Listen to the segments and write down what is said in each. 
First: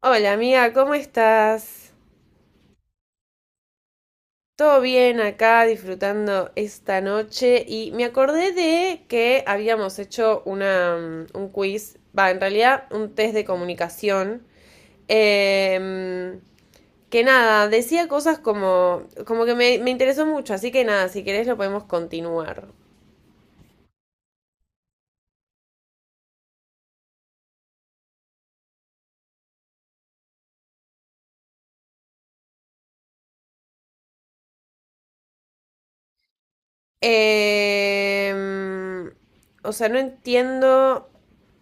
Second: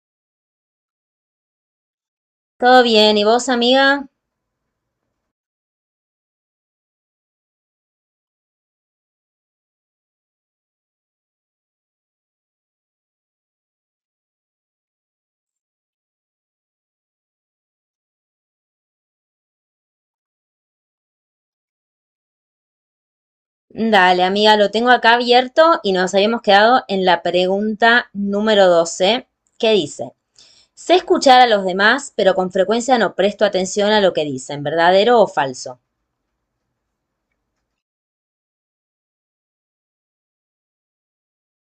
Hola amiga, ¿cómo estás? Todo bien, ¿y vos, amiga? Todo bien acá, disfrutando esta noche, y me acordé de que habíamos hecho un quiz, va, en realidad un test de comunicación, em, que nada, decía cosas como que me interesó mucho, así que nada, si querés lo podemos continuar. Dale, amiga, lo tengo acá abierto y nos habíamos quedado en la pregunta número 12 que dice, sé escuchar a los demás, pero con frecuencia no presto atención a lo que dicen, ¿verdadero o falso? Em, o sea, no entiendo,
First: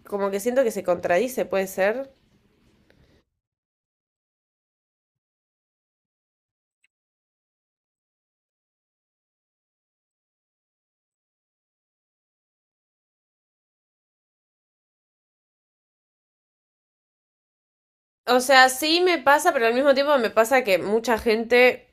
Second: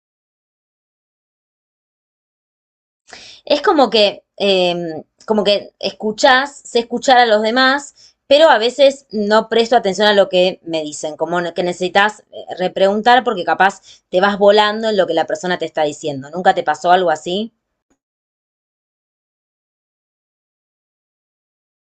como que siento que se contradice, ¿puede ser? Es como que escuchás, sé escuchar a los demás, pero a veces no presto atención a lo que me dicen, como no, que necesitas repreguntar porque capaz te vas volando en lo que la persona te está diciendo. ¿Nunca te pasó algo así? O sea, sí me pasa, pero al mismo tiempo me pasa que mucha gente,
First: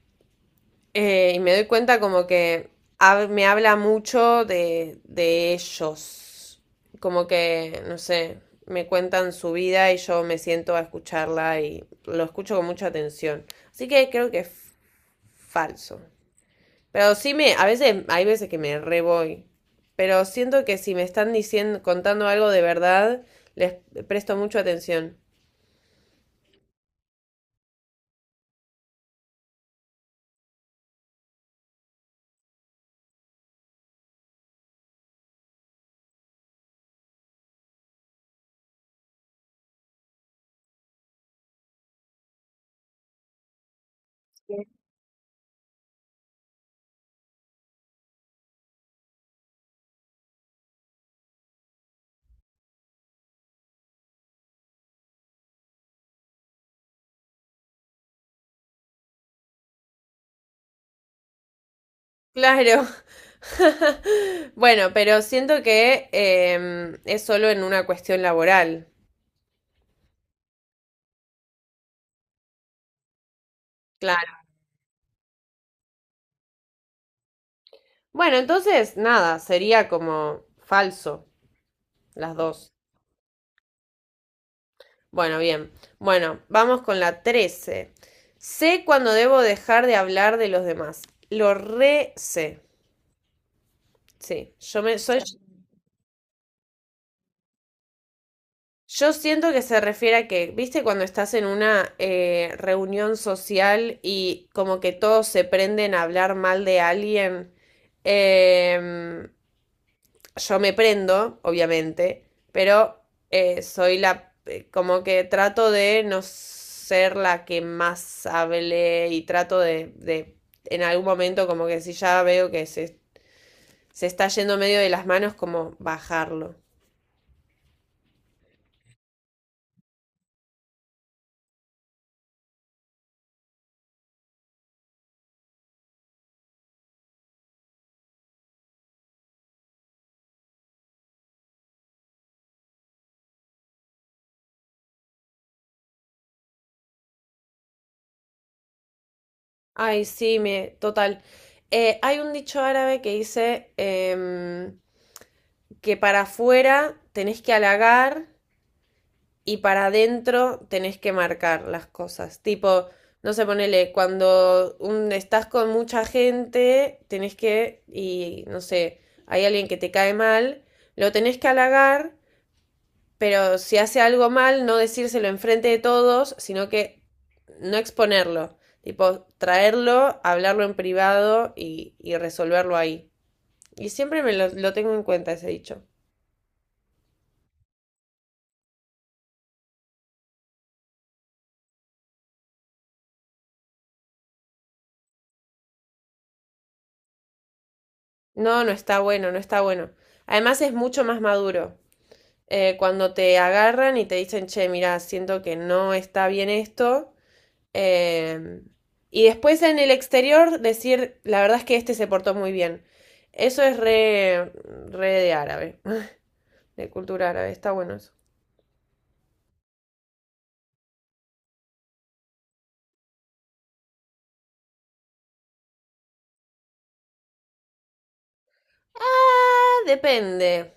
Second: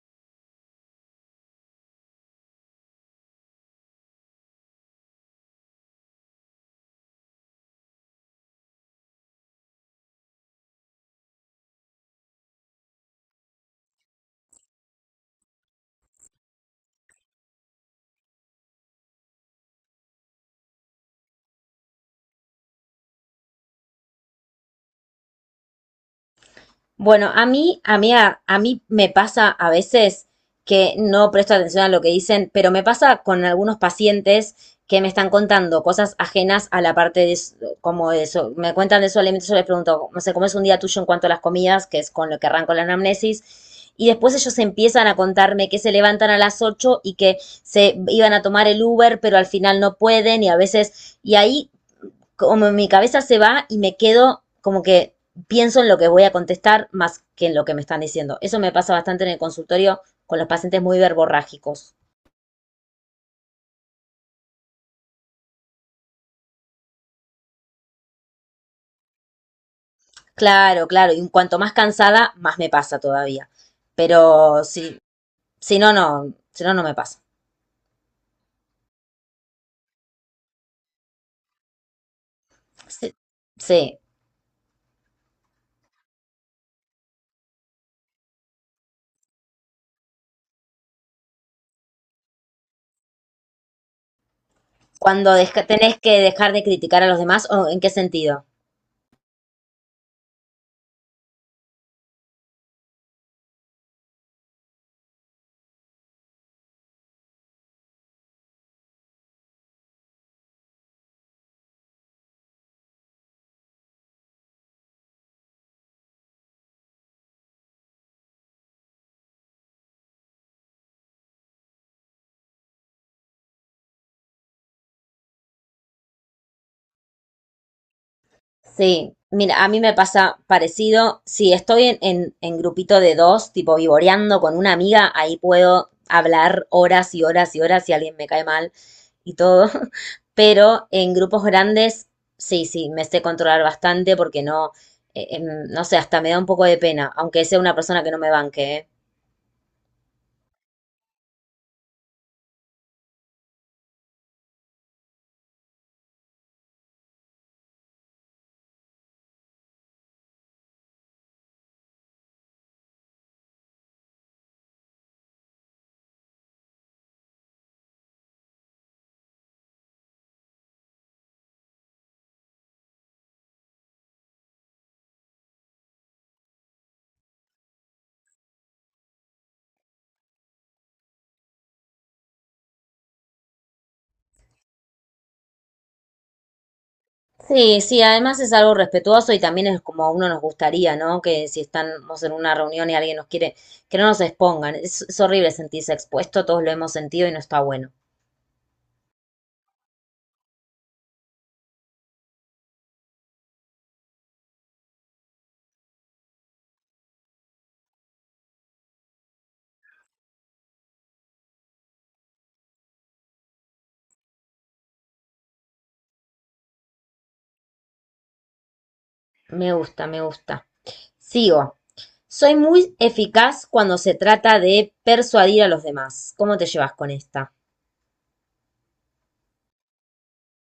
y me doy cuenta como que me habla mucho de ellos. Como que, no sé, me cuentan su vida y yo me siento a escucharla y lo escucho con mucha atención. Así que creo que es falso. Pero a veces, hay veces que me re voy. Pero siento que si me están diciendo, contando algo de verdad, les presto mucha atención. Bueno, a mí me pasa a veces que no presto atención a lo que dicen, pero me pasa con algunos pacientes que me están contando cosas ajenas a la parte como eso. Me cuentan de su alimento, yo les pregunto, no sé, ¿cómo es un día tuyo en cuanto a las comidas? Que es con lo que arranco la anamnesis. Y después ellos empiezan a contarme que se levantan a las 8 y que se iban a tomar el Uber, pero al final no pueden y a veces, y ahí como mi cabeza se va y me quedo como que pienso en lo que voy a contestar más que en lo que me están diciendo. Eso me pasa bastante en el consultorio con los pacientes muy verborrágicos. Claro. Bueno, pero siento que es solo en una cuestión laboral. Claro, claro, y cuanto más cansada, más me pasa todavía. Claro. Pero si no, si no, no me pasa. Bueno, entonces, nada, sería como falso las dos. Sí, sí. Bueno, bien. Bueno, vamos con la 13. Sé cuando debo dejar de hablar de los demás. Lo re sé. Sí, yo me soy... Cuando tenés que dejar de criticar a los demás, ¿o en qué sentido? Yo siento que se refiere a que, viste, cuando estás en una reunión social y como que todos se prenden a hablar mal de alguien, em, yo me prendo, obviamente, pero como que trato de no ser la que más hable y trato en algún momento, como que si ya veo que se está yendo medio de las manos, como bajarlo. Sí, mira, a mí me pasa parecido. Si estoy en grupito de dos, tipo vivoreando con una amiga, ahí puedo hablar horas y horas y horas si alguien me cae mal y todo. Pero en grupos grandes, sí, sí, me sé controlar bastante porque no, no sé, hasta me da un poco de pena, aunque sea una persona que no me banque, ¿eh? Ay, sí, total. Hay un dicho árabe que dice que para afuera tenés que halagar y para adentro tenés que marcar las cosas. Tipo, no sé, ponele, cuando estás con mucha gente, tenés que, y no sé, hay alguien que te cae mal, lo tenés que halagar, pero si hace algo mal, no decírselo enfrente de todos, sino que no exponerlo. Tipo, traerlo, hablarlo en privado y resolverlo ahí. Y siempre me lo tengo en cuenta ese dicho. Sí, sí, además es algo respetuoso y también es como a uno nos gustaría, ¿no? Que si estamos en una reunión y alguien nos quiere, que no nos expongan. Es horrible sentirse expuesto, todos lo hemos sentido y no está bueno. No, no está bueno, no está bueno. Además, es mucho más maduro. Cuando te agarran y te dicen, che, mira, siento que no está bien esto. eh, y después en el exterior decir, la verdad es que este se portó muy bien. Eso es re de árabe. De cultura árabe. Está bueno eso. Me gusta, me gusta. Sigo. Soy muy eficaz cuando se trata de persuadir a los demás. ¿Cómo te llevas con esta? Ah, depende.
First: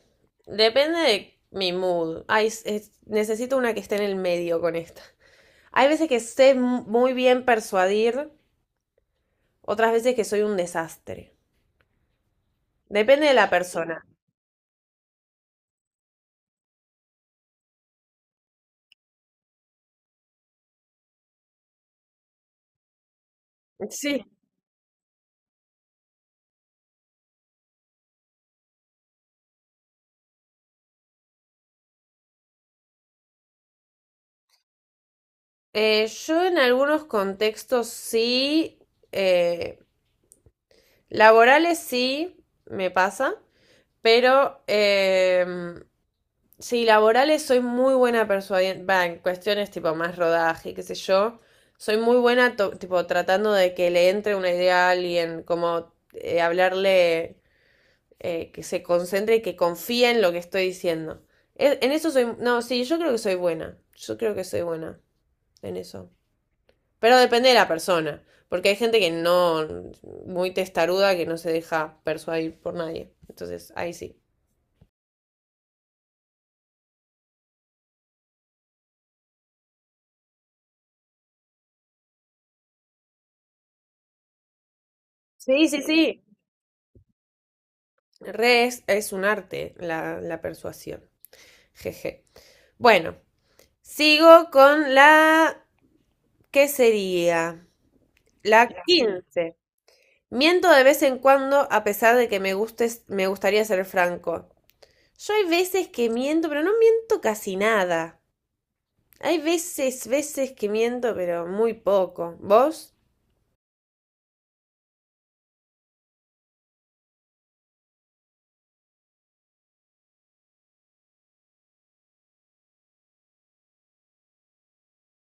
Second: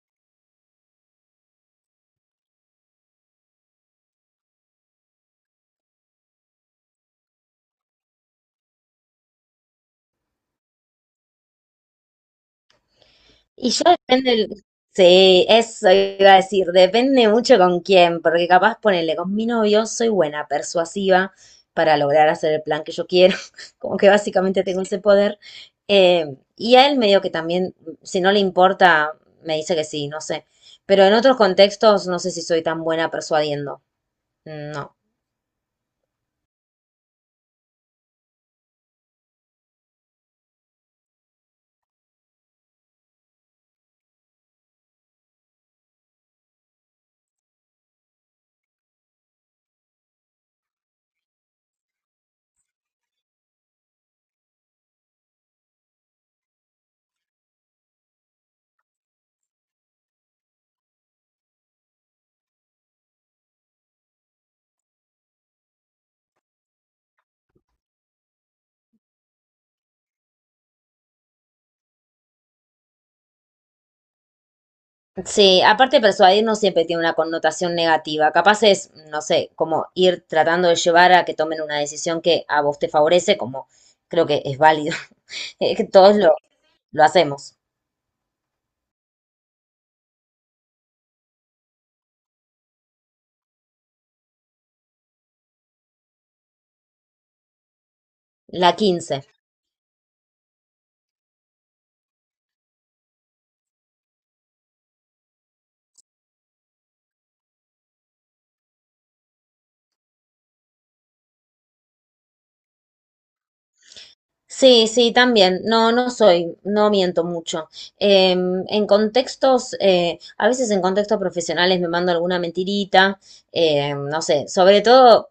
Depende de mi mood. Ay, necesito una que esté en el medio con esta. Hay veces que sé muy bien persuadir, otras veces que soy un desastre. Depende de la Y yo persona. depende, sí, eso iba a decir, depende mucho con quién, porque capaz ponele con mi novio, soy buena, persuasiva para lograr hacer el plan que yo quiero, como que Sí. básicamente tengo ese poder. Y a él medio que también, si no le importa, me dice que sí, no sé. Pero en otros contextos no sé si soy tan buena persuadiendo. No. Yo en algunos contextos sí, eh, laborales sí me pasa. Pero sí, laborales soy muy buena persuadiendo, va, en cuestiones tipo más rodaje, qué sé yo. Soy muy buena tipo tratando de que le entre una idea a alguien, como hablarle, que se concentre y que confíe en lo que estoy diciendo. En eso soy, no, sí, yo creo que soy buena. Yo creo que soy buena en eso. Pero depende de la persona, porque hay gente que no, muy testaruda, que no se deja persuadir por nadie. Entonces, ahí sí. Sí, aparte persuadir no siempre tiene una connotación negativa. Capaz es, no sé, como ir tratando de llevar a que tomen una decisión que a vos te favorece, como creo que es válido. Sí, sí, Que todos sí. lo hacemos. Re es un arte la persuasión. Jeje. Bueno, sigo con la... ¿Qué sería? La La 15. 15. Miento de vez en cuando a pesar de que me gustes, me gustaría ser franco. Yo hay veces que miento, pero no miento casi nada. Hay veces que miento, pero muy poco. ¿Vos? Sí, sí, también. No, no miento mucho. A veces en contextos profesionales me mando alguna mentirita, no sé, sobre todo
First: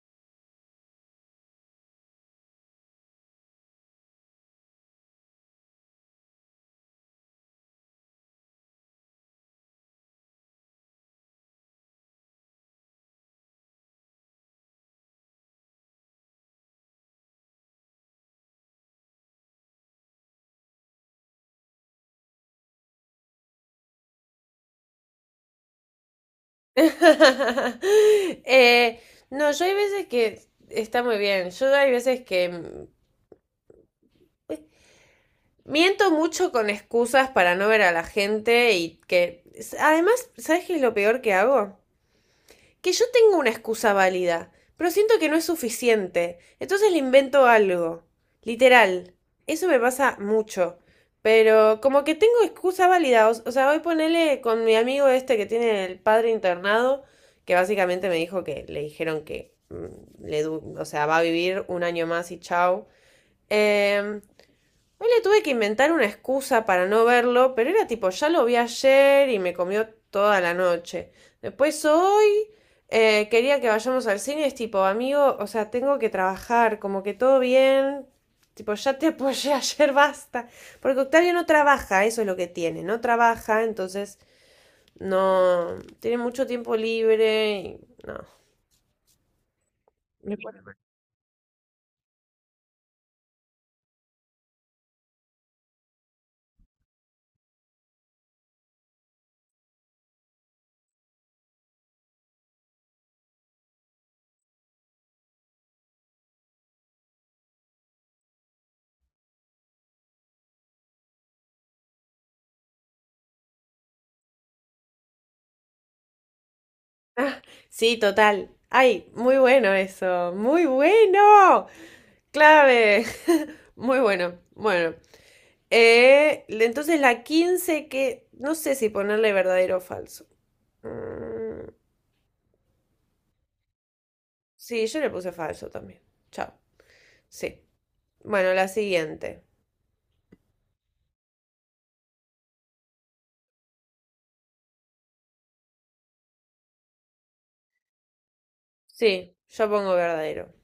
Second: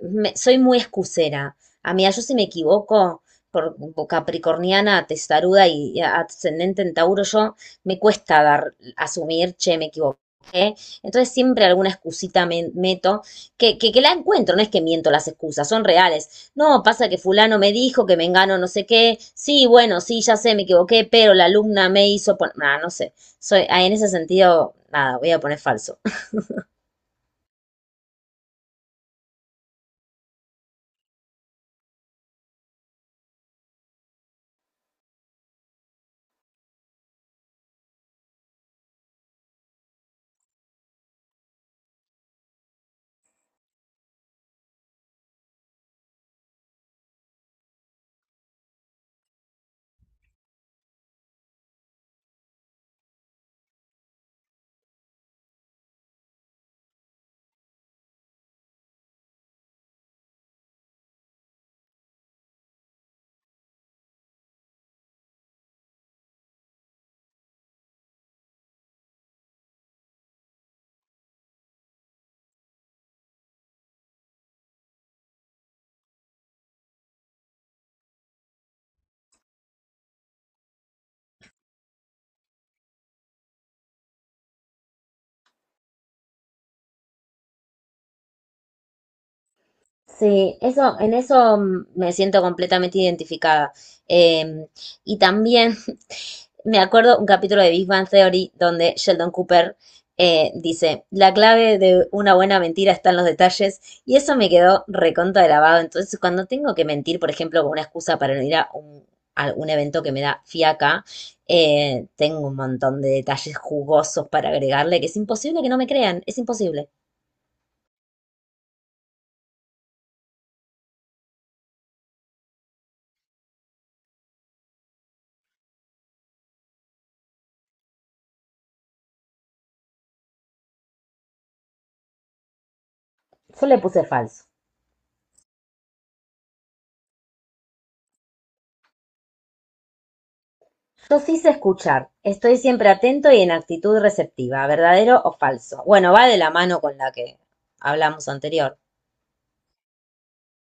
soy muy excusera. A mí, yo si me equivoco, por capricorniana, testaruda y ascendente en Tauro, yo me cuesta dar, asumir, che, me equivoqué. Entonces siempre alguna excusita me meto, que la encuentro, no es que miento las excusas, son reales. No, pasa que fulano me dijo que me engano no sé qué. Sí, bueno, sí, ya sé, me equivoqué, pero la alumna me hizo poner... no sé. Soy, ah, en ese sentido, nada, voy a poner falso. Eh, no, yo hay veces que está muy bien. Yo hay veces que... Es Miento mucho con excusas para no ver a la gente y que... Además, ¿sabes qué es lo peor que hago? Que yo tengo una excusa válida, pero siento que no es suficiente. Entonces le invento algo. Literal. Eso me pasa mucho. Pero como que tengo excusa válida. O sea, hoy ponerle con mi amigo este que tiene el padre internado, que básicamente me dijo que le dijeron que o sea, va a vivir un año más y chao. Em, Hoy le tuve que inventar una excusa para no verlo, pero era tipo, ya lo vi ayer y me comió toda la noche. Después hoy quería que vayamos al cine, es tipo, amigo, o sea, tengo que trabajar, como que todo bien, tipo, ya te apoyé ayer, basta. Porque Octavio no trabaja, eso es lo que tiene, no trabaja, entonces no, tiene mucho tiempo libre y no. Sí, eso, en eso mm, me siento completamente identificada. Eh, y también me acuerdo un capítulo de Big Bang Theory donde Sheldon Cooper dice, la clave de una buena mentira está en los detalles y eso me quedó recontra grabado. Entonces, cuando tengo que mentir, por ejemplo, con una excusa para no ir a un, evento que me da fiaca, tengo un montón de detalles jugosos para agregarle que es imposible que no me crean, es imposible. Ah, sí, total. Ay, muy bueno eso, muy bueno. Clave. Muy bueno, bueno. Entonces la 15, que no sé si ponerle verdadero o falso. Mm, Yo le puse falso. sí, yo le puse falso también. Chao. Sí. Bueno, la siguiente. Yo hice escuchar. Estoy siempre atento y en actitud receptiva, verdadero o falso. Bueno, va de la mano con la que hablamos anterior. Sí, yo pongo verdadero.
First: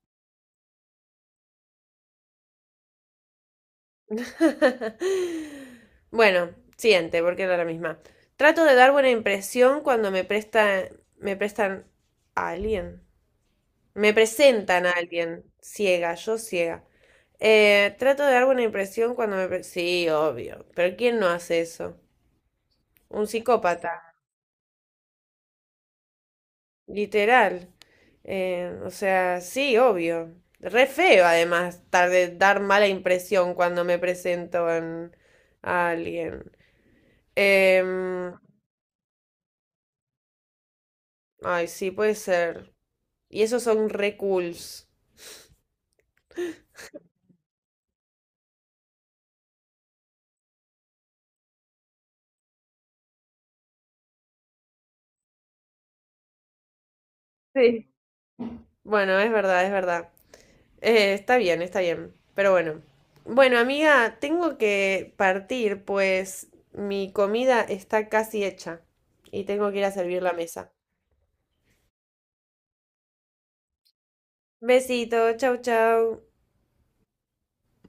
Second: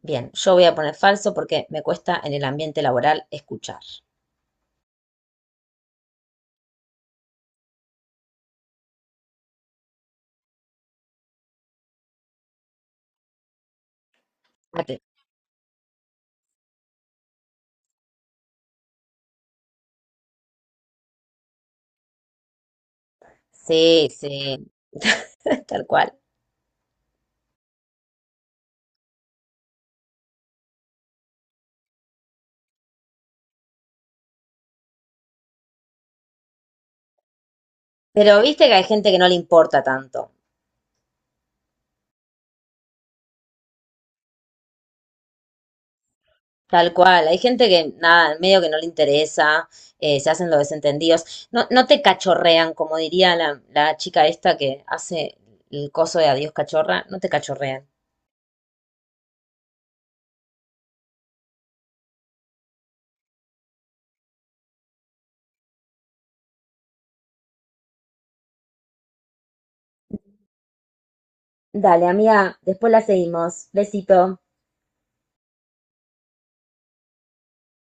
Bien, yo voy a poner falso porque me cuesta en el ambiente laboral escuchar. Bueno, siguiente, porque era la misma. Trato de dar buena impresión cuando me prestan a alguien. Me presentan a Ate- alguien ciega, yo ciega. Trato de dar buena impresión cuando me... Sí, obvio, pero ¿quién no hace eso? Un psicópata, Sí, sí, tal cual. literal. O sea, sí, obvio. Re feo, además, de dar mala impresión cuando me presento a alguien. Em, Pero viste que hay gente que no le importa tanto. ay, sí, puede ser. Y esos son re cools. Tal cual, hay gente que nada, medio que no le interesa, se hacen los desentendidos. No, no te cachorrean, como diría la chica esta que hace el coso de adiós cachorra, no te cachorrean. Sí. Bueno, es verdad, es verdad. Está bien, está bien. Pero bueno. Bueno, amiga, tengo que partir, pues mi comida está casi hecha y tengo que ir a servir la mesa. Dale, amiga, después la seguimos. Besito. Besito, chau, chau.